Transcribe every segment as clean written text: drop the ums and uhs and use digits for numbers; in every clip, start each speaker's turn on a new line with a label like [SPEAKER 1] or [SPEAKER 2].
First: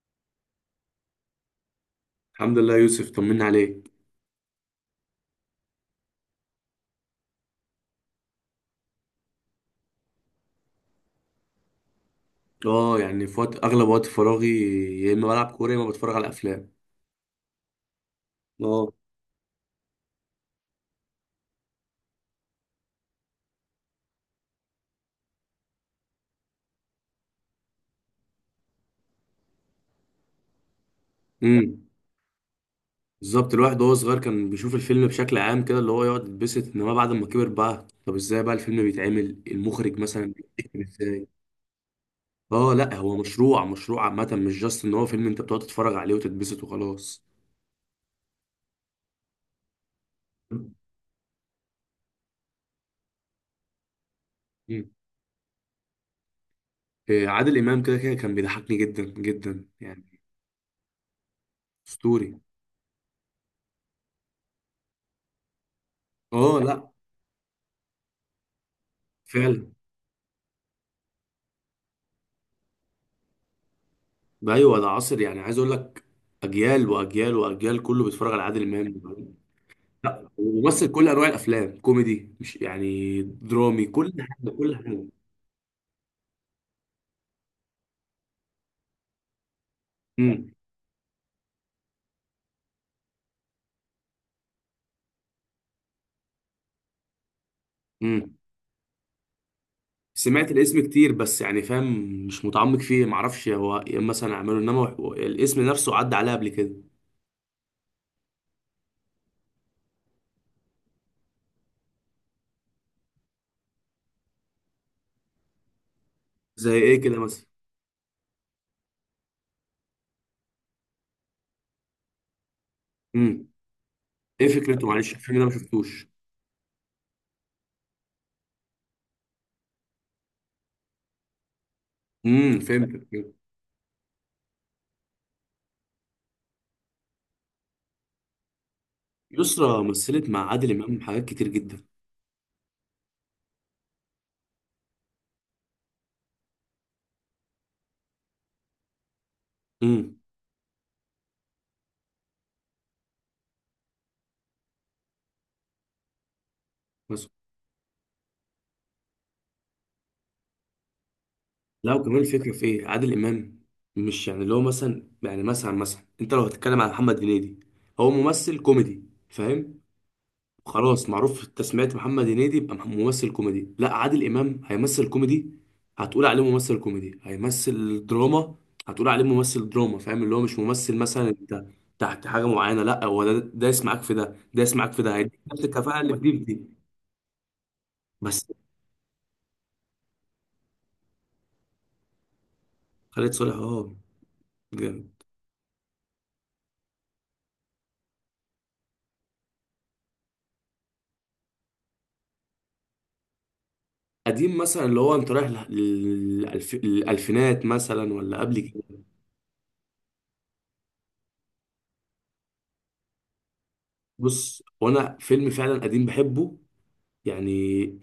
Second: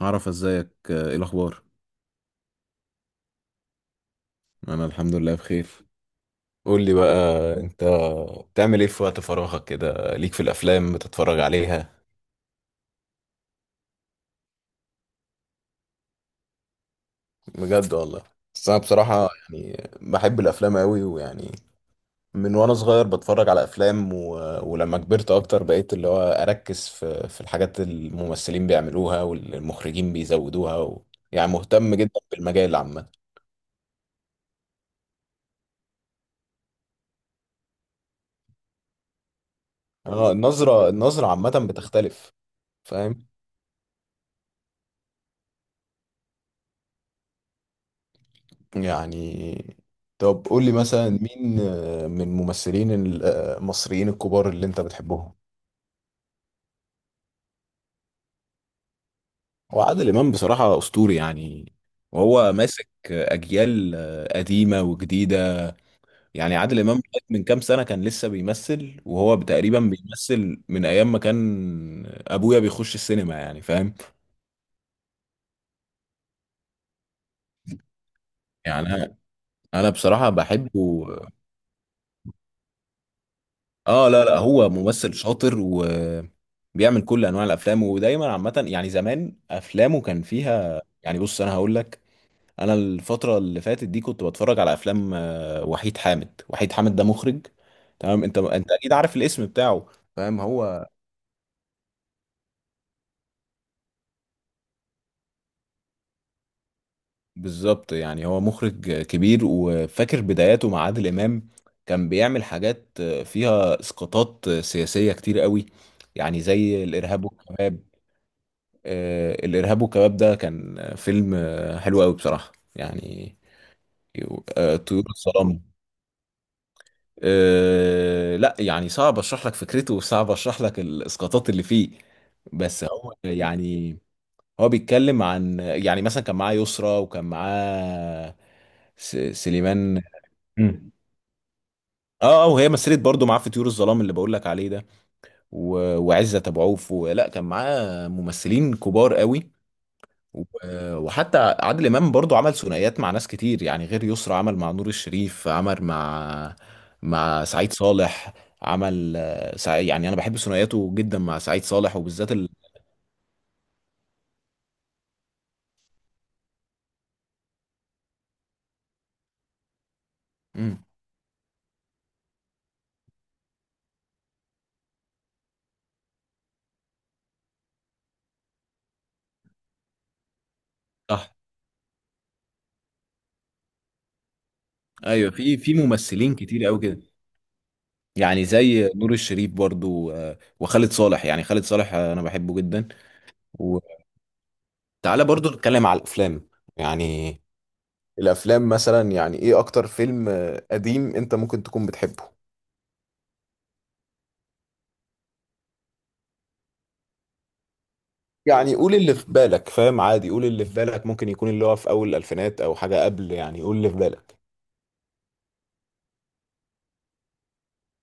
[SPEAKER 1] عرف ازيك، ايه الاخبار؟
[SPEAKER 2] الحمد لله يوسف، طمنا عليك.
[SPEAKER 1] انا الحمد لله بخير. قول لي بقى، انت بتعمل ايه في وقت فراغك كده؟ ليك في الافلام بتتفرج عليها؟
[SPEAKER 2] اه يعني في وقت، اغلب وقت فراغي يا اما بلعب كوره يا اما بتفرج على افلام.
[SPEAKER 1] بجد والله. بس انا
[SPEAKER 2] اه.
[SPEAKER 1] بصراحة يعني بحب الافلام قوي، ويعني من وانا صغير بتفرج على افلام ولما كبرت اكتر بقيت اللي هو اركز في الحاجات الممثلين بيعملوها والمخرجين بيزودوها يعني
[SPEAKER 2] امم.
[SPEAKER 1] مهتم جدا بالمجال عامة.
[SPEAKER 2] بالظبط، الواحد وهو صغير كان بيشوف الفيلم بشكل عام كده، اللي هو يقعد يتبسط، انما بعد ما كبر بقى طب ازاي بقى الفيلم بيتعمل، المخرج مثلا
[SPEAKER 1] اه،
[SPEAKER 2] بيكتب
[SPEAKER 1] النظرة
[SPEAKER 2] ازاي.
[SPEAKER 1] النظرة عامة بتختلف.
[SPEAKER 2] اه لا، هو
[SPEAKER 1] فاهم؟
[SPEAKER 2] مشروع عامه، مش جاست ان هو فيلم انت بتقعد تتفرج عليه وتتبسط وخلاص.
[SPEAKER 1] يعني طب قول لي مثلا، مين، من الممثلين المصريين الكبار اللي انت
[SPEAKER 2] مم.
[SPEAKER 1] بتحبهم؟
[SPEAKER 2] إيه، عادل امام كده كده كان بيضحكني جدا جدا
[SPEAKER 1] هو عادل
[SPEAKER 2] يعني.
[SPEAKER 1] امام بصراحه اسطوري يعني،
[SPEAKER 2] اسطوري.
[SPEAKER 1] وهو ماسك اجيال قديمه وجديده. يعني
[SPEAKER 2] اه،
[SPEAKER 1] عادل
[SPEAKER 2] لا.
[SPEAKER 1] امام لغاية من كام سنه كان لسه بيمثل، وهو
[SPEAKER 2] فعلا.
[SPEAKER 1] تقريبا بيمثل من ايام ما كان ابويا بيخش السينما، يعني فاهم.
[SPEAKER 2] ايوه ده عصر، يعني عايز اقول لك اجيال واجيال واجيال كله بيتفرج على عادل
[SPEAKER 1] يعني انا
[SPEAKER 2] امام.
[SPEAKER 1] أنا
[SPEAKER 2] لا،
[SPEAKER 1] بصراحه بحبه.
[SPEAKER 2] وممثل كل انواع الافلام، كوميدي، مش يعني درامي،
[SPEAKER 1] اه
[SPEAKER 2] كل
[SPEAKER 1] لا لا،
[SPEAKER 2] حاجه
[SPEAKER 1] هو
[SPEAKER 2] كل حاجه.
[SPEAKER 1] ممثل شاطر وبيعمل كل انواع الافلام، ودايما عامه يعني زمان افلامه كان
[SPEAKER 2] امم.
[SPEAKER 1] فيها، يعني بص انا هقول لك. انا الفتره اللي فاتت دي كنت بتفرج على افلام وحيد حامد. وحيد حامد ده مخرج، تمام؟
[SPEAKER 2] امم،
[SPEAKER 1] انت اكيد عارف الاسم بتاعه. فاهم؟
[SPEAKER 2] سمعت الاسم
[SPEAKER 1] هو
[SPEAKER 2] كتير بس يعني فاهم، مش متعمق فيه، معرفش هو إيه مثلا اعمله، انما هو- الاسم نفسه عدى عليا قبل كده.
[SPEAKER 1] بالظبط يعني هو مخرج كبير، وفاكر بداياته مع عادل امام كان بيعمل حاجات فيها اسقاطات سياسيه كتير قوي، يعني
[SPEAKER 2] زي
[SPEAKER 1] زي
[SPEAKER 2] ايه كده
[SPEAKER 1] الارهاب
[SPEAKER 2] مثلا؟
[SPEAKER 1] والكباب. الإرهاب والكباب ده كان فيلم حلو قوي بصراحة يعني.
[SPEAKER 2] امم. ايه فكرته؟
[SPEAKER 1] طيور
[SPEAKER 2] معلش الفيلم ده ما
[SPEAKER 1] الظلام.
[SPEAKER 2] شفتوش.
[SPEAKER 1] لا يعني صعب اشرح لك فكرته، وصعب اشرح لك الاسقاطات اللي فيه.
[SPEAKER 2] امم،
[SPEAKER 1] بس
[SPEAKER 2] فهمت
[SPEAKER 1] هو
[SPEAKER 2] فهمت.
[SPEAKER 1] يعني، هو بيتكلم عن، يعني مثلا كان معاه يسرا، وكان معاه
[SPEAKER 2] يسرا
[SPEAKER 1] سليمان.
[SPEAKER 2] مثلت مع عادل
[SPEAKER 1] مم.
[SPEAKER 2] امام حاجات كتير جدا.
[SPEAKER 1] اه اه، وهي مثلت برضه معاه في طيور الظلام اللي بقول لك عليه ده، وعزت ابو عوف، ولا كان معاه ممثلين كبار قوي.
[SPEAKER 2] امم.
[SPEAKER 1] وحتى عادل امام برضو عمل ثنائيات مع ناس كتير، يعني غير يسرا عمل مع نور الشريف، عمل مع سعيد صالح، عمل يعني انا بحب ثنائياته جدا مع سعيد
[SPEAKER 2] لا
[SPEAKER 1] صالح،
[SPEAKER 2] وكمان
[SPEAKER 1] وبالذات
[SPEAKER 2] الفكرة في ايه عادل امام، مش يعني اللي هو مثلا يعني مثلا انت لو هتتكلم على محمد هنيدي، هو ممثل كوميدي، فاهم؟
[SPEAKER 1] مم.
[SPEAKER 2] خلاص معروف في التسميات، محمد هنيدي يبقى مح- ممثل كوميدي. لا، عادل امام هيمثل كوميدي هتقول عليه ممثل كوميدي، هيمثل دراما هتقول عليه ممثل دراما، فاهم؟ اللي هو مش ممثل مثلا
[SPEAKER 1] صح،
[SPEAKER 2] انت تحت حاجة معينة، لا هو ده يسمعك في ده ده يسمعك في ده،
[SPEAKER 1] ايوه،
[SPEAKER 2] هيديك
[SPEAKER 1] في
[SPEAKER 2] نفس
[SPEAKER 1] في
[SPEAKER 2] الكفاءة اللي في
[SPEAKER 1] ممثلين
[SPEAKER 2] دي في
[SPEAKER 1] كتير قوي
[SPEAKER 2] دي.
[SPEAKER 1] كده،
[SPEAKER 2] بس
[SPEAKER 1] يعني زي نور الشريف برضو، وخالد صالح. يعني خالد صالح انا بحبه جدا.
[SPEAKER 2] خالد صالح، اه.
[SPEAKER 1] وتعالى برضو نتكلم على الافلام. يعني الافلام مثلا، يعني ايه اكتر فيلم قديم انت ممكن تكون بتحبه؟
[SPEAKER 2] قديم مثلا اللي هو انت رايح للألف... للألفينات مثلا ولا قبل
[SPEAKER 1] يعني قول
[SPEAKER 2] كده؟
[SPEAKER 1] اللي في بالك، فاهم عادي، قول اللي في بالك، ممكن يكون اللي هو في اول الالفينات او حاجه قبل، يعني قول اللي في بالك.
[SPEAKER 2] بص، وانا فيلم فعلا قديم بحبه، يعني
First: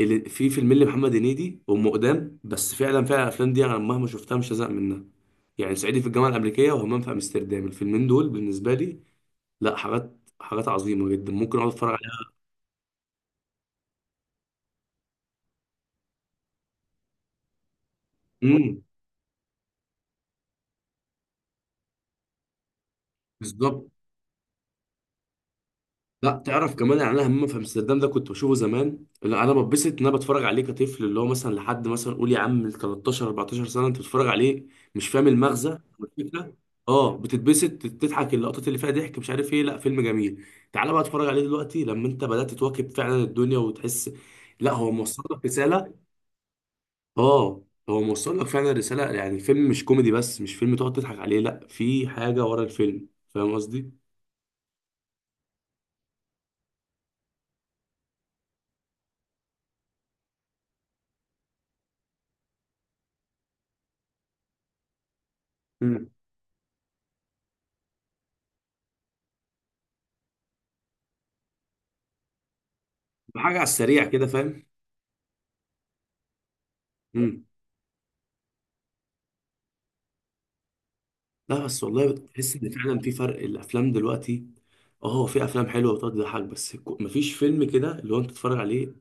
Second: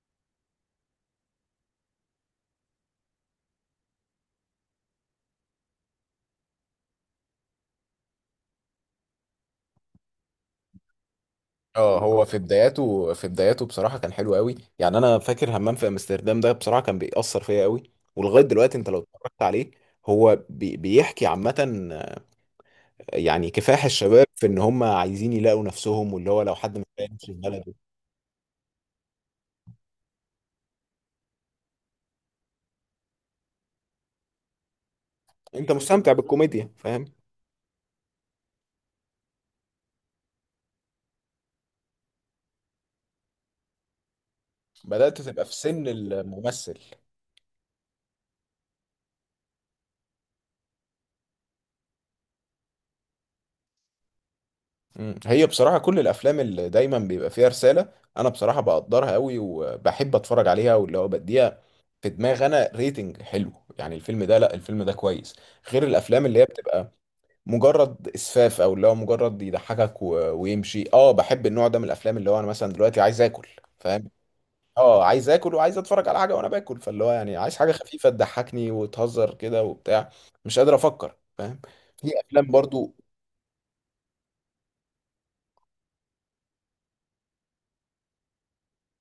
[SPEAKER 2] اللي في فيلم اللي محمد هنيدي، ام قدام، بس فعلا الافلام دي انا مهما شفتها مش هزهق منها، يعني صعيدي في الجامعه الامريكيه وهمام في امستردام، الفيلمين دول بالنسبه لي لا، حاجات عظيمه جدا ممكن اقعد اتفرج
[SPEAKER 1] اه، هو
[SPEAKER 2] عليها.
[SPEAKER 1] في بداياته بصراحة كان حلو قوي. يعني انا فاكر همام في امستردام ده بصراحة كان بيأثر فيا قوي، ولغاية دلوقتي
[SPEAKER 2] امم.
[SPEAKER 1] انت لو اتفرجت عليه. هو بيحكي عامة يعني كفاح
[SPEAKER 2] بالظبط.
[SPEAKER 1] الشباب في ان هم عايزين يلاقوا نفسهم،
[SPEAKER 2] لا
[SPEAKER 1] واللي هو لو
[SPEAKER 2] تعرف
[SPEAKER 1] حد مش
[SPEAKER 2] كمان، يعني
[SPEAKER 1] لاقي
[SPEAKER 2] انا
[SPEAKER 1] نفسه في
[SPEAKER 2] همام في
[SPEAKER 1] بلده.
[SPEAKER 2] امستردام ده كنت بشوفه زمان، لا انا بتبسط ان انا بتفرج عليه كطفل، اللي هو مثلا لحد مثلا قول يا عم 13 14 سنه، انت بتتفرج عليه مش فاهم
[SPEAKER 1] انت
[SPEAKER 2] المغزى
[SPEAKER 1] مستمتع
[SPEAKER 2] والفكره.
[SPEAKER 1] بالكوميديا، فاهم.
[SPEAKER 2] اه بتتبسط تضحك، اللقطات اللي فيها ضحك، مش عارف ايه، لا فيلم جميل. تعالى بقى اتفرج عليه دلوقتي لما انت بدات تواكب فعلا الدنيا وتحس، لا هو
[SPEAKER 1] بدأت
[SPEAKER 2] موصل لك
[SPEAKER 1] تبقى في سن
[SPEAKER 2] رساله.
[SPEAKER 1] الممثل.
[SPEAKER 2] اه هو موصل لك فعلا رساله، يعني الفيلم مش كوميدي بس، مش فيلم تقعد تضحك عليه، لا في حاجه ورا الفيلم، فاهم قصدي؟
[SPEAKER 1] هي بصراحة كل الأفلام اللي دايما بيبقى فيها رسالة، أنا بصراحة بقدرها قوي وبحب أتفرج عليها، واللي هو بديها في دماغ أنا ريتنج حلو، يعني الفيلم ده لا، الفيلم ده كويس، غير
[SPEAKER 2] مم.
[SPEAKER 1] الأفلام اللي هي بتبقى مجرد إسفاف، أو اللي هو مجرد يضحكك ويمشي. أه بحب النوع ده من الأفلام، اللي هو أنا مثلا دلوقتي عايز آكل،
[SPEAKER 2] حاجه على السريع
[SPEAKER 1] فاهم؟
[SPEAKER 2] كده فاهم؟
[SPEAKER 1] أه عايز آكل وعايز أتفرج على حاجة وأنا باكل، فاللي هو يعني
[SPEAKER 2] مم.
[SPEAKER 1] عايز حاجة خفيفة تضحكني وتهزر كده وبتاع. مش قادر أفكر، فاهم.
[SPEAKER 2] لا بس والله
[SPEAKER 1] في أفلام
[SPEAKER 2] بتحس ان
[SPEAKER 1] برضو.
[SPEAKER 2] فعلا في فرق الافلام دلوقتي. اه هو في افلام حلوه بتقعد تضحك بس، كو- مفيش فيلم كده اللي هو انت تتفرج عليه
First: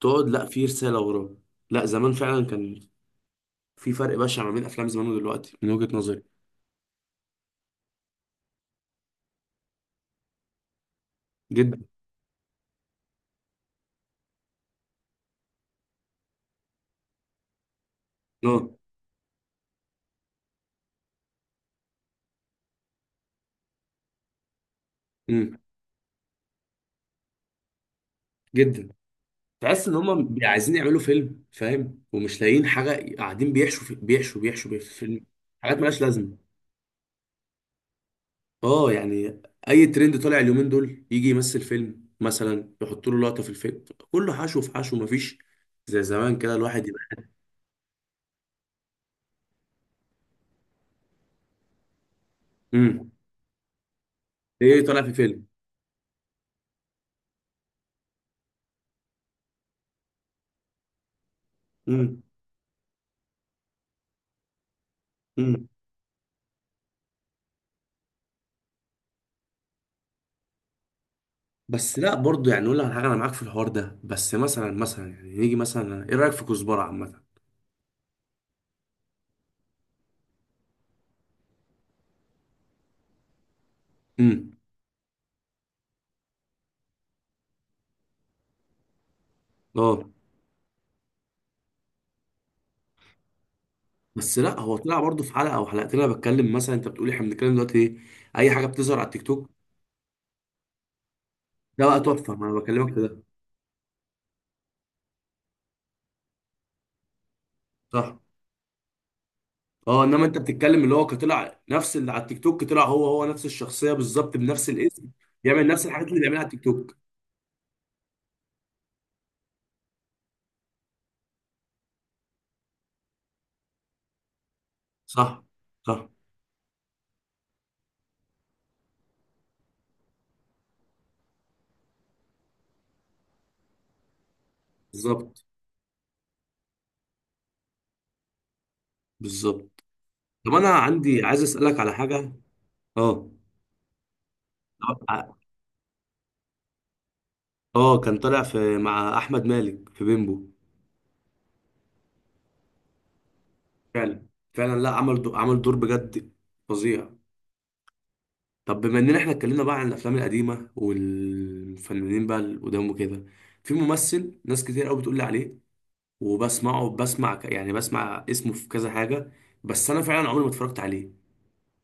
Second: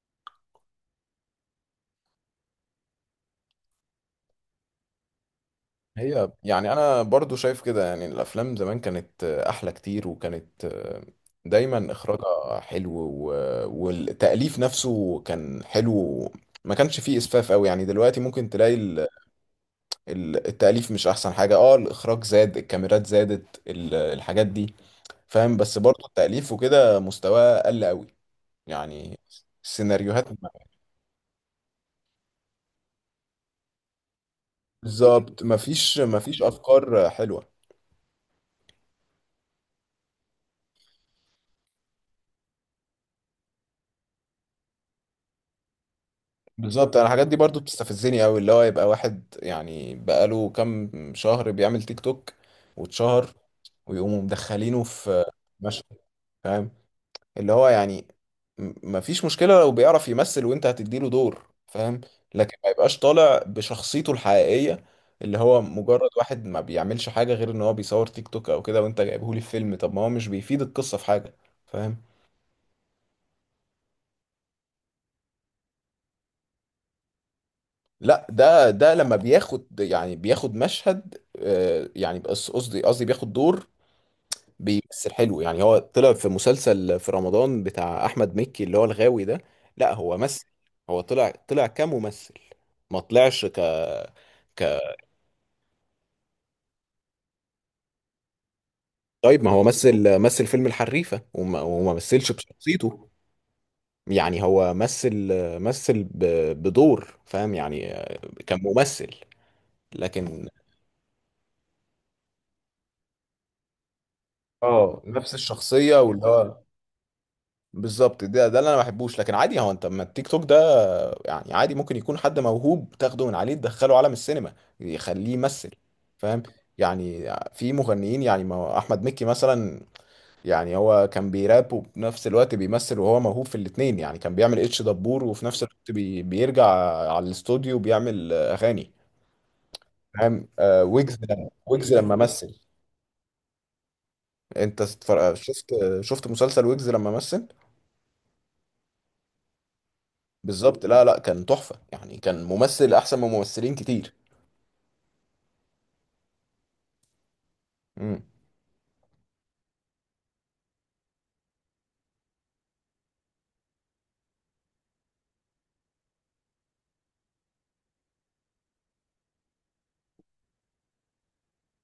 [SPEAKER 2] تقعد، لا في رساله وراه. لا زمان فعلا كان في فرق بشع ما بين افلام زمان ودلوقتي من وجهه نظري.
[SPEAKER 1] هي يعني انا برضو شايف كده، يعني الافلام زمان كانت احلى كتير، وكانت
[SPEAKER 2] جدا.
[SPEAKER 1] دايما اخراجها حلو، والتاليف نفسه كان حلو. ما كانش فيه اسفاف قوي، يعني دلوقتي ممكن
[SPEAKER 2] اه.
[SPEAKER 1] تلاقي التاليف مش احسن حاجه. اه الاخراج زاد، الكاميرات زادت، الحاجات دي،
[SPEAKER 2] امم.
[SPEAKER 1] فاهم. بس برضو التاليف وكده مستواه قل قوي،
[SPEAKER 2] جدا.
[SPEAKER 1] يعني
[SPEAKER 2] تحس ان
[SPEAKER 1] السيناريوهات
[SPEAKER 2] هم عايزين يعملوا فيلم، فاهم، ومش لاقيين حاجه، قاعدين بيحشوا في الفيلم
[SPEAKER 1] بالظبط،
[SPEAKER 2] حاجات
[SPEAKER 1] مفيش
[SPEAKER 2] ملهاش لازمه.
[SPEAKER 1] مفيش افكار حلوه.
[SPEAKER 2] اه يعني اي ترند طالع اليومين دول يجي يمثل فيلم، مثلا يحط له لقطه في الفيلم، كله حشو في حشو، مفيش زي زمان كده الواحد
[SPEAKER 1] بالظبط،
[SPEAKER 2] يبقى.
[SPEAKER 1] انا الحاجات دي برضو بتستفزني قوي، اللي هو يبقى واحد يعني بقاله كام شهر بيعمل تيك توك
[SPEAKER 2] امم.
[SPEAKER 1] واتشهر، ويقوموا مدخلينه
[SPEAKER 2] ايه طالع في
[SPEAKER 1] في
[SPEAKER 2] فيلم.
[SPEAKER 1] مشهد. فاهم؟ اللي هو يعني، مفيش مشكلة لو بيعرف يمثل وانت هتديله دور، فاهم،
[SPEAKER 2] امم.
[SPEAKER 1] لكن ما يبقاش طالع بشخصيته الحقيقية، اللي هو
[SPEAKER 2] امم.
[SPEAKER 1] مجرد واحد ما بيعملش حاجة غير ان هو بيصور تيك توك او كده، وانت جايبهولي في فيلم؟ طب ما هو مش بيفيد القصة في حاجة، فاهم.
[SPEAKER 2] بس لا برضه يعني نقول لك على حاجه، انا معاك في الحوار ده، بس مثلا مثلا يعني نيجي مثلا ايه رايك في كزبره عامه؟
[SPEAKER 1] لا ده لما بياخد يعني بياخد مشهد، يعني بس قصدي بياخد دور
[SPEAKER 2] امم.
[SPEAKER 1] بيمثل حلو. يعني هو طلع في مسلسل في رمضان بتاع احمد مكي، اللي هو الغاوي ده. لا
[SPEAKER 2] اه
[SPEAKER 1] هو مثل، هو طلع كممثل، ما طلعش ك،
[SPEAKER 2] بس لا هو
[SPEAKER 1] ك
[SPEAKER 2] طلع برضه في حلقه او حلقتين، انا بتكلم مثلا انت بتقولي احنا بنتكلم دلوقتي، ايه اي حاجه بتظهر على التيك
[SPEAKER 1] طيب
[SPEAKER 2] توك.
[SPEAKER 1] ما هو مثل فيلم الحريفة، وما,
[SPEAKER 2] ده
[SPEAKER 1] وما
[SPEAKER 2] بقى
[SPEAKER 1] مثلش
[SPEAKER 2] تحفه، ما انا بكلمك في
[SPEAKER 1] بشخصيته.
[SPEAKER 2] ده.
[SPEAKER 1] يعني هو مثل بدور، فاهم يعني.
[SPEAKER 2] صح.
[SPEAKER 1] كان ممثل
[SPEAKER 2] اه، انما انت
[SPEAKER 1] لكن.
[SPEAKER 2] بتتكلم اللي هو كطلع نفس اللي على التيك توك، طلع هو نفس الشخصيه بالظبط بنفس
[SPEAKER 1] اه
[SPEAKER 2] الاسم،
[SPEAKER 1] نفس
[SPEAKER 2] بيعمل نفس
[SPEAKER 1] الشخصية
[SPEAKER 2] الحاجات اللي
[SPEAKER 1] واللي
[SPEAKER 2] بيعملها على
[SPEAKER 1] هو
[SPEAKER 2] التيك توك.
[SPEAKER 1] بالظبط، ده ده اللي انا ما بحبوش، لكن عادي هو انت ما التيك توك ده يعني عادي، ممكن يكون حد موهوب تاخده من عليه تدخله عالم السينما، يخليه
[SPEAKER 2] صح.
[SPEAKER 1] يمثل،
[SPEAKER 2] صح.
[SPEAKER 1] فاهم. يعني في مغنيين، يعني ما احمد مكي مثلا، يعني هو كان بيراب وفي نفس الوقت بيمثل، وهو موهوب في الاتنين. يعني كان بيعمل اتش دبور
[SPEAKER 2] بالظبط.
[SPEAKER 1] وفي نفس الوقت بيرجع على الاستوديو بيعمل اغاني،
[SPEAKER 2] بالظبط.
[SPEAKER 1] فاهم.
[SPEAKER 2] طب انا
[SPEAKER 1] ويجز.
[SPEAKER 2] عندي عايز اسالك
[SPEAKER 1] ويجز
[SPEAKER 2] على
[SPEAKER 1] لما
[SPEAKER 2] حاجه.
[SPEAKER 1] مثل،
[SPEAKER 2] اه.
[SPEAKER 1] انت
[SPEAKER 2] اه.
[SPEAKER 1] شفت مسلسل ويجز لما مثل؟
[SPEAKER 2] اه، كان طالع في مع احمد مالك في بيمبو.
[SPEAKER 1] بالظبط، لا لا، كان تحفة يعني، كان ممثل أحسن من ممثلين كتير.
[SPEAKER 2] فعلا. فعلا، لا عمل دو... عمل دور بجد فظيع.
[SPEAKER 1] امم
[SPEAKER 2] طب بما اننا احنا اتكلمنا بقى عن الافلام القديمه والفنانين بقى اللي قدام وكده، في ممثل ناس كتير قوي بتقول لي عليه، وبسمعه بسمع ك- يعني بسمع اسمه في كذا حاجة، بس أنا فعلا عمري ما اتفرجت عليه،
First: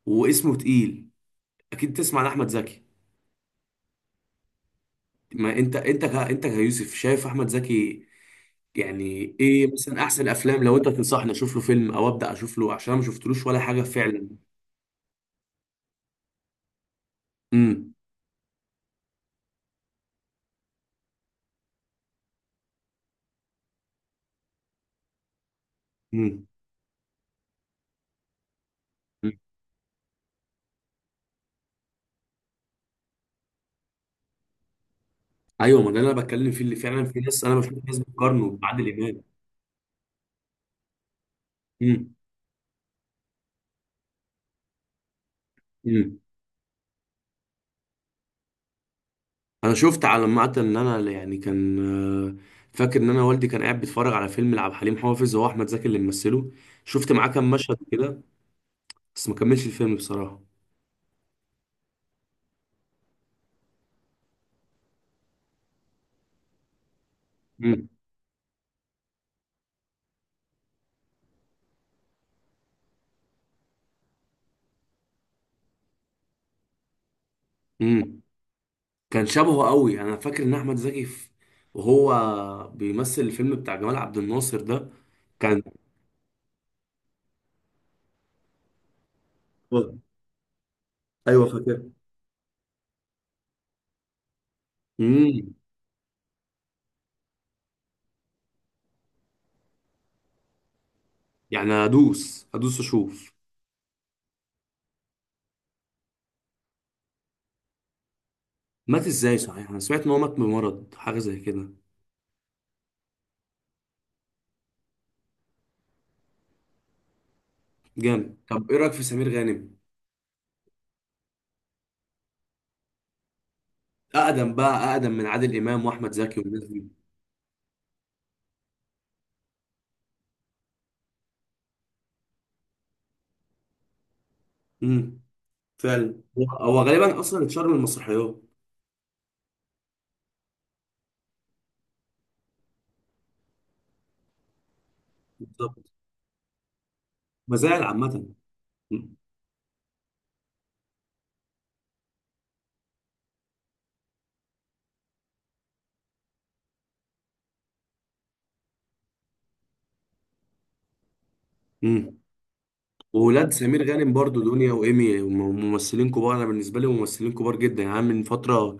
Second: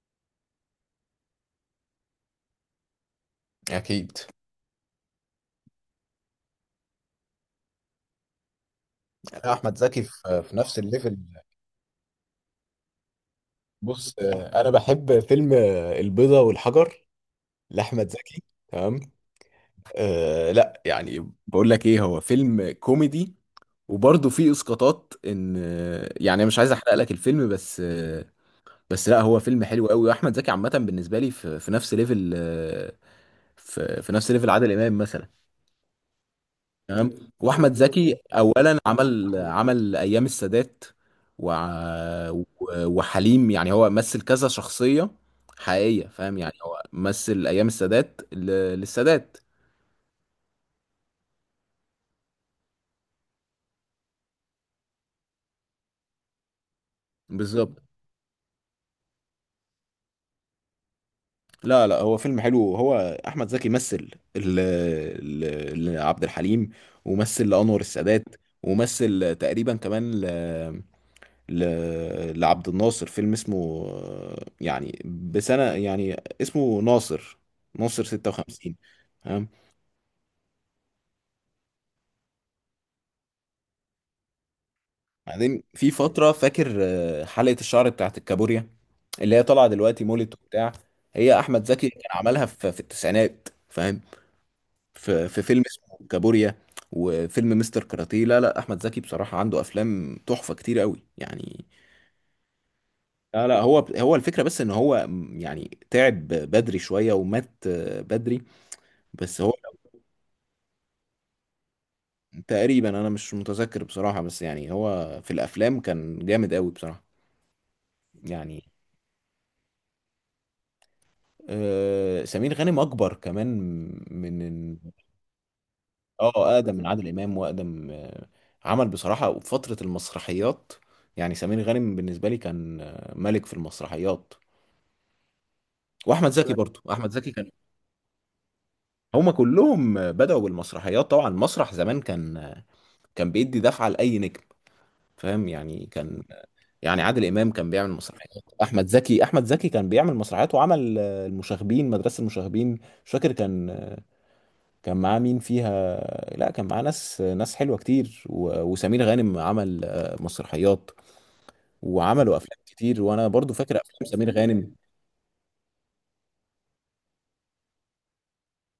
[SPEAKER 2] واسمه تقيل، أكيد تسمع عن أحمد زكي.
[SPEAKER 1] أكيد.
[SPEAKER 2] ما أنت ك... أنت كيوسف شايف أحمد زكي، يعني
[SPEAKER 1] أنا
[SPEAKER 2] إيه
[SPEAKER 1] أحمد
[SPEAKER 2] مثلا
[SPEAKER 1] زكي
[SPEAKER 2] أحسن
[SPEAKER 1] في
[SPEAKER 2] الأفلام لو
[SPEAKER 1] نفس
[SPEAKER 2] أنت
[SPEAKER 1] الليفل.
[SPEAKER 2] تنصحني أشوف له فيلم أو أبدأ أشوف له، عشان أنا ما شفتلوش ولا حاجة
[SPEAKER 1] بص،
[SPEAKER 2] فعلا.
[SPEAKER 1] أنا بحب فيلم البيضة والحجر
[SPEAKER 2] امم.
[SPEAKER 1] لأحمد زكي، تمام. أه لا يعني بقول لك إيه، هو فيلم كوميدي، وبرضه فيه إسقاطات، إن يعني
[SPEAKER 2] امم.
[SPEAKER 1] مش عايز أحرق لك الفيلم بس، بس لا
[SPEAKER 2] أمم.
[SPEAKER 1] هو فيلم حلو قوي. وأحمد زكي عامة بالنسبة لي في، في, نفس ليفل، في نفس ليفل عادل إمام مثلا.
[SPEAKER 2] أيوه، ما ده اللي أنا بتكلم فيه، اللي فعلا
[SPEAKER 1] تمام.
[SPEAKER 2] في ناس، أنا
[SPEAKER 1] واحمد
[SPEAKER 2] بشوف ناس
[SPEAKER 1] زكي
[SPEAKER 2] بتقارنه
[SPEAKER 1] اولا
[SPEAKER 2] بعادل إمام.
[SPEAKER 1] عمل ايام السادات،
[SPEAKER 2] امم.
[SPEAKER 1] وع- و- وحليم. يعني هو مثل كذا شخصيه حقيقيه،
[SPEAKER 2] امم.
[SPEAKER 1] فاهم. يعني هو مثل ايام السادات للسادات.
[SPEAKER 2] انا شفت على المعتل ان انا يعني كان، آه، فاكر ان انا والدي كان قاعد بيتفرج على فيلم لعبد الحليم حافظ هو احمد زكي اللي ممثله، شفت معاه كام مشهد
[SPEAKER 1] بالظبط.
[SPEAKER 2] كده بس ما كملش الفيلم بصراحه.
[SPEAKER 1] لا لا، هو فيلم حلو. هو احمد زكي مثل ل- لعبد الحليم، ومثل لانور
[SPEAKER 2] امم.
[SPEAKER 1] السادات، ومثل تقريبا كمان ل... لعبد الناصر. فيلم اسمه يعني بسنة يعني، اسمه ناصر
[SPEAKER 2] امم.
[SPEAKER 1] 56.
[SPEAKER 2] كان
[SPEAKER 1] تمام.
[SPEAKER 2] شبهه قوي، انا فاكر ان احمد زكي في، وهو بيمثل الفيلم بتاع جمال عبد الناصر ده، كان.
[SPEAKER 1] بعدين في فترة فاكر حلقة الشعر بتاعت الكابوريا، اللي هي طالعة دلوقتي مولد وبتاع، هي
[SPEAKER 2] ايوه
[SPEAKER 1] أحمد
[SPEAKER 2] فاكر.
[SPEAKER 1] زكي كان عملها في, التسعينات، فاهم. في
[SPEAKER 2] امم.
[SPEAKER 1] فيلم اسمه كابوريا، وفيلم مستر كاراتيه. لا لا أحمد زكي بصراحة عنده أفلام تحفة كتير قوي يعني.
[SPEAKER 2] يعني هدوس هدوس اشوف.
[SPEAKER 1] لا لا هو، هو الفكرة بس إن هو يعني تعب بدري شوية ومات بدري.
[SPEAKER 2] مات ازاي
[SPEAKER 1] بس هو
[SPEAKER 2] صحيح؟ انا سمعت ان هو مات بمرض حاجه زي كده.
[SPEAKER 1] تقريبا انا مش متذكر بصراحة، بس يعني هو في الافلام كان جامد قوي بصراحة.
[SPEAKER 2] جامد.
[SPEAKER 1] يعني
[SPEAKER 2] طب ايه رايك في سمير غانم؟
[SPEAKER 1] سمير غانم اكبر كمان، من
[SPEAKER 2] اقدم بقى،
[SPEAKER 1] من-
[SPEAKER 2] اقدم من عادل امام واحمد زكي
[SPEAKER 1] اه
[SPEAKER 2] والناس
[SPEAKER 1] اقدم
[SPEAKER 2] دي.
[SPEAKER 1] من عادل امام، واقدم عمل بصراحة فترة المسرحيات. يعني سمير غانم بالنسبة لي كان ملك في المسرحيات.
[SPEAKER 2] امم. فعلا،
[SPEAKER 1] واحمد
[SPEAKER 2] هو
[SPEAKER 1] زكي
[SPEAKER 2] هو
[SPEAKER 1] برضو، احمد
[SPEAKER 2] غالبا
[SPEAKER 1] زكي
[SPEAKER 2] اصلا
[SPEAKER 1] كان،
[SPEAKER 2] اتشهر من المسرحيات.
[SPEAKER 1] هما كلهم بدأوا بالمسرحيات. طبعا المسرح زمان كان، كان بيدي دفعة لأي نجم، فاهم،
[SPEAKER 2] بالظبط.
[SPEAKER 1] يعني كان، يعني عادل امام كان
[SPEAKER 2] مزايا
[SPEAKER 1] بيعمل
[SPEAKER 2] عامه.
[SPEAKER 1] مسرحيات، احمد زكي كان بيعمل مسرحيات، وعمل مدرسه المشاغبين. مش فاكر، كان معاه مين فيها. لا كان معاه ناس حلوه كتير، وسمير غانم عمل مسرحيات،
[SPEAKER 2] امم.
[SPEAKER 1] وعملوا افلام كتير، وانا
[SPEAKER 2] وولاد
[SPEAKER 1] برضو فاكر
[SPEAKER 2] سمير
[SPEAKER 1] افلام
[SPEAKER 2] غانم
[SPEAKER 1] سمير
[SPEAKER 2] برضو، دنيا
[SPEAKER 1] غانم.
[SPEAKER 2] وايمي، وم- ممثلين كبار، انا بالنسبه لي ممثلين كبار جدا، يعني من فتره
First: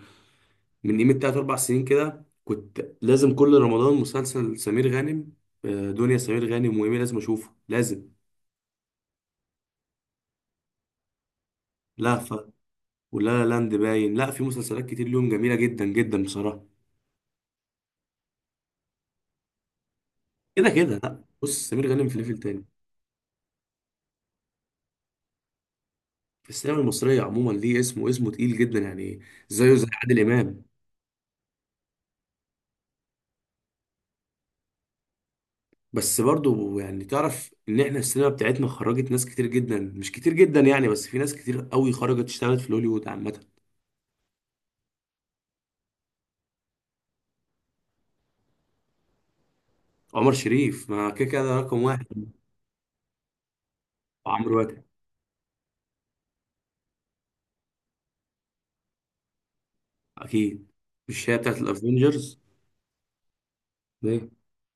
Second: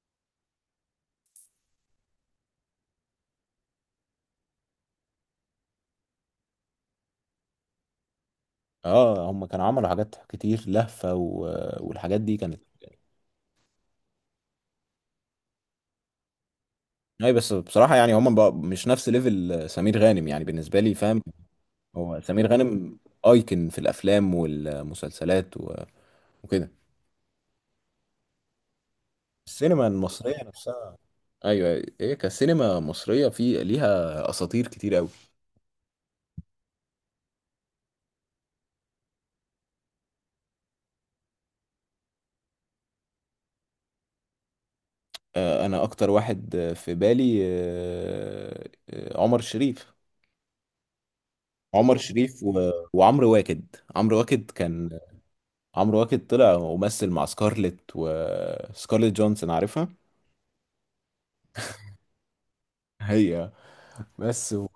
[SPEAKER 2] من قيمه تلات اربع سنين كده، كنت لازم كل رمضان مسلسل سمير غانم، دنيا سمير غانم وايمي، لازم اشوفه لازم.
[SPEAKER 1] اه هم كانوا عملوا حاجات كتير لهفه، والحاجات دي
[SPEAKER 2] لهفة،
[SPEAKER 1] كانت.
[SPEAKER 2] ولا لا لاند باين، لا في مسلسلات كتير ليهم جميله جدا جدا بصراحه.
[SPEAKER 1] اي، بس بصراحه يعني هم بقى مش نفس ليفل سمير غانم يعني
[SPEAKER 2] كده
[SPEAKER 1] بالنسبه لي،
[SPEAKER 2] كده،
[SPEAKER 1] فاهم.
[SPEAKER 2] لا بص سمير غانم في
[SPEAKER 1] هو
[SPEAKER 2] ليفل
[SPEAKER 1] سمير
[SPEAKER 2] تاني،
[SPEAKER 1] غانم ايكن في الافلام والمسلسلات، وكده.
[SPEAKER 2] السينما المصرية عموما ليه، اسمه اسمه تقيل جدا يعني، زيه زي
[SPEAKER 1] السينما
[SPEAKER 2] عادل
[SPEAKER 1] المصرية
[SPEAKER 2] إمام.
[SPEAKER 1] نفسها. ايوه أيوة. ايه، كسينما مصرية في ليها اساطير كتير قوي.
[SPEAKER 2] بس برضه يعني تعرف إن إحنا السينما بتاعتنا خرجت ناس كتير جدا، مش كتير جدا يعني، بس في ناس كتير قوي خرجت اشتغلت في هوليوود عامة.
[SPEAKER 1] انا اكتر واحد في بالي عمر شريف،
[SPEAKER 2] عمر شريف، ما كده كده ده رقم
[SPEAKER 1] عمر
[SPEAKER 2] واحد.
[SPEAKER 1] شريف وعمرو واكد. عمرو واكد
[SPEAKER 2] وعمرو واكد.
[SPEAKER 1] كان عمرو واكد طلع ومثل مع سكارلت جونسون، عارفها؟
[SPEAKER 2] أكيد. مش هي بتاعت الأفينجرز؟
[SPEAKER 1] هي.
[SPEAKER 2] ليه؟
[SPEAKER 1] بس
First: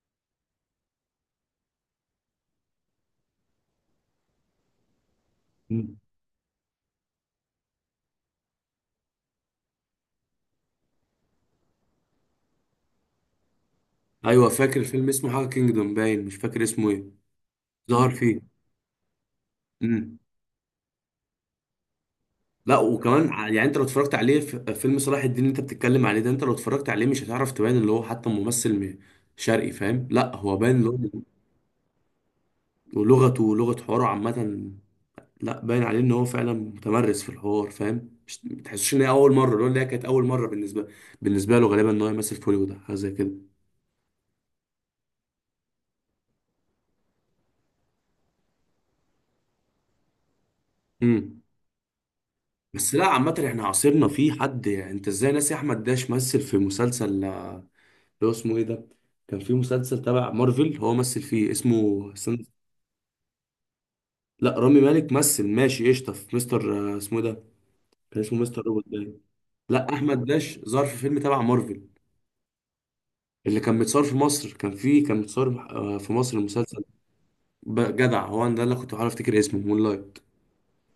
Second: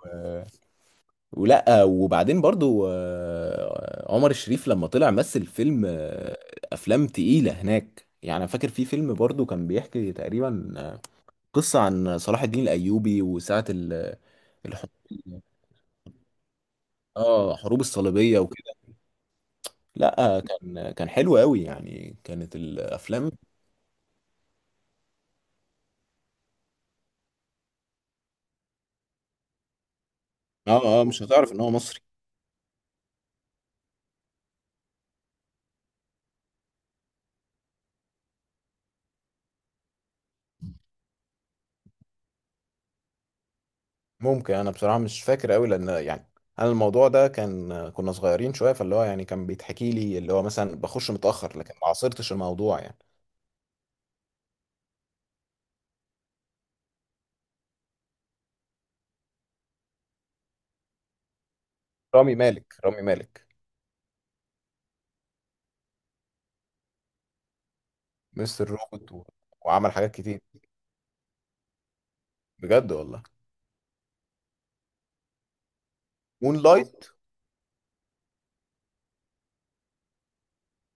[SPEAKER 1] ولا، وبعدين برضو عمر الشريف لما طلع مثل فيلم،
[SPEAKER 2] مم.
[SPEAKER 1] افلام تقيلة هناك يعني. أنا فاكر في فيلم برضو كان بيحكي تقريبا قصة عن صلاح الدين الايوبي، وساعة
[SPEAKER 2] أيوه فاكر
[SPEAKER 1] الحروب.
[SPEAKER 2] فيلم اسمه حاجة كينجدوم باين، مش فاكر اسمه إيه،
[SPEAKER 1] اه حروب
[SPEAKER 2] ظهر
[SPEAKER 1] الصليبية
[SPEAKER 2] فيه.
[SPEAKER 1] وكده.
[SPEAKER 2] مم.
[SPEAKER 1] لا كان حلو قوي يعني، كانت
[SPEAKER 2] لا وكمان
[SPEAKER 1] الافلام
[SPEAKER 2] ع- يعني انت لو اتفرجت عليه في فيلم صلاح الدين اللي انت بتتكلم عليه ده، انت لو اتفرجت عليه مش هتعرف تبان اللي هو حتى ممثل م- شرقي، فاهم، لا هو باين اللي
[SPEAKER 1] اه
[SPEAKER 2] هو،
[SPEAKER 1] مش هتعرف ان هو مصري.
[SPEAKER 2] ولغته ولغة حواره عامة، لا باين عليه ان هو فعلا متمرس في الحوار، فاهم، مش ما تحسش ان هي اول مرة، اللي هو اللي هي كانت اول مرة بالنسبة، بالنسبة له غالبا ان هو يمثل في هوليوود أو حاجة زي كده.
[SPEAKER 1] ممكن، انا بصراحة مش فاكر قوي لان يعني انا الموضوع ده كان، كنا صغيرين شوية، فاللي هو يعني كان بيتحكي لي اللي هو مثلا بخش
[SPEAKER 2] امم.
[SPEAKER 1] متأخر، لكن ما عاصرتش الموضوع
[SPEAKER 2] بس
[SPEAKER 1] يعني.
[SPEAKER 2] لا عامة احنا عاصرنا في حد، يعني انت ازاي ناسي احمد داش مثل في مسلسل، اللي هو اسمه ايه ده، كان في مسلسل تبع مارفل هو مثل فيه اسمه.
[SPEAKER 1] رامي مالك
[SPEAKER 2] لا رامي مالك مثل ماشي قشطه في مستر، اسمه إيه ده، كان اسمه مستر
[SPEAKER 1] مستر
[SPEAKER 2] روبوت
[SPEAKER 1] روبوت
[SPEAKER 2] باين.
[SPEAKER 1] وعمل
[SPEAKER 2] لا
[SPEAKER 1] حاجات
[SPEAKER 2] احمد
[SPEAKER 1] كتير.
[SPEAKER 2] داش ظهر في فيلم تبع مارفل،
[SPEAKER 1] بجد والله.
[SPEAKER 2] اللي كان متصور في مصر، كان فيه كان متصور، في مصر
[SPEAKER 1] مون
[SPEAKER 2] المسلسل.
[SPEAKER 1] لايت.
[SPEAKER 2] ب- جدع هو، أنا ده اللي كنت بعرف افتكر اسمه مون لايت.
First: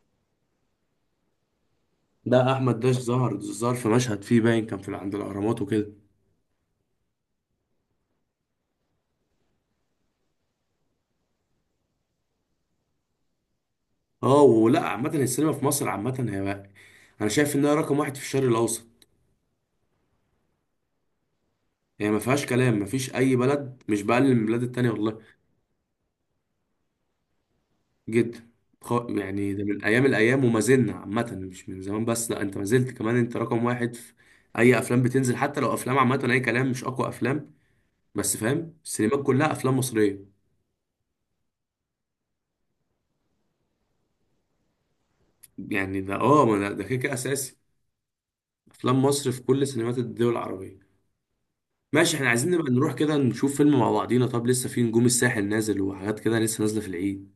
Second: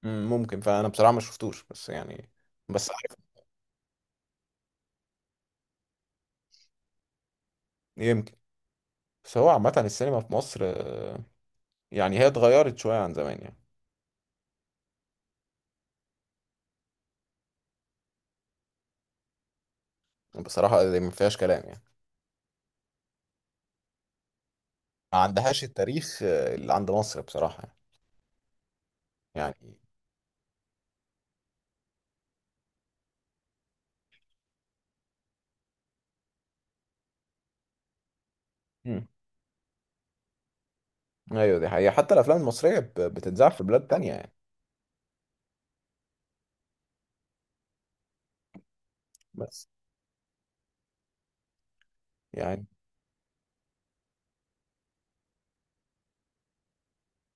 [SPEAKER 1] ممكن، فانا بصراحه ما شفتوش بس يعني.
[SPEAKER 2] ده احمد
[SPEAKER 1] بس
[SPEAKER 2] داش
[SPEAKER 1] عارف،
[SPEAKER 2] ظهر في مشهد فيه باين كان في ال- عند الاهرامات وكده.
[SPEAKER 1] يمكن. بس هو عامه السينما في مصر، يعني هي اتغيرت شويه عن زمان يعني.
[SPEAKER 2] اه ولا عامه السينما في مصر عامه، هي بقى انا شايف انها رقم واحد في الشرق الاوسط.
[SPEAKER 1] بصراحه دي ما فيهاش كلام يعني،
[SPEAKER 2] يعني ما فيهاش كلام، ما فيش اي بلد، مش بقلل من البلاد التانية
[SPEAKER 1] ما
[SPEAKER 2] والله.
[SPEAKER 1] عندهاش التاريخ اللي عند مصر بصراحه
[SPEAKER 2] جدا. خ- يعني ده
[SPEAKER 1] يعني.
[SPEAKER 2] من ايام الايام، وما زلنا عامه، مش من زمان بس، لا انت ما زلت كمان، انت رقم واحد في اي افلام بتنزل، حتى لو افلام عامه اي كلام، مش اقوى افلام، بس فاهم،
[SPEAKER 1] مم.
[SPEAKER 2] السينمات كلها افلام مصريه.
[SPEAKER 1] ايوه دي حقيقه، حتى الافلام المصريه بتتذاع في بلاد تانية يعني.
[SPEAKER 2] يعني ده اه، ما ده ده كده كده اساسي، افلام مصر في كل
[SPEAKER 1] بس
[SPEAKER 2] سينمات الدول العربيه. ماشي، احنا عايزين
[SPEAKER 1] يعني
[SPEAKER 2] نبقى نروح كده نشوف فيلم مع بعضينا. طب لسه في نجوم الساحل نازل، وحاجات كده لسه نازله في العيد.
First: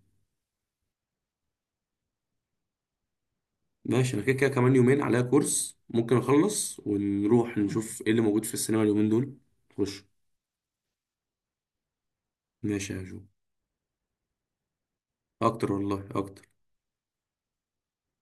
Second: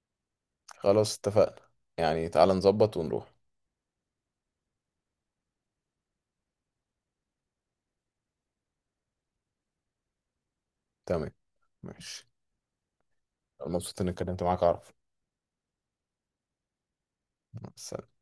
[SPEAKER 1] خلاص اتفقنا، يعني تعالى نظبط ونروح.
[SPEAKER 2] ماشي، انا كده كده كمان يومين عليا كورس، ممكن اخلص ونروح نشوف ايه اللي موجود في السينما اليومين دول. خش.
[SPEAKER 1] تمام، ماشي.
[SPEAKER 2] ماشي يا جو.
[SPEAKER 1] مبسوط اني اتكلمت معاك، اعرف.
[SPEAKER 2] اكتر والله اكتر.
[SPEAKER 1] مع السلامة.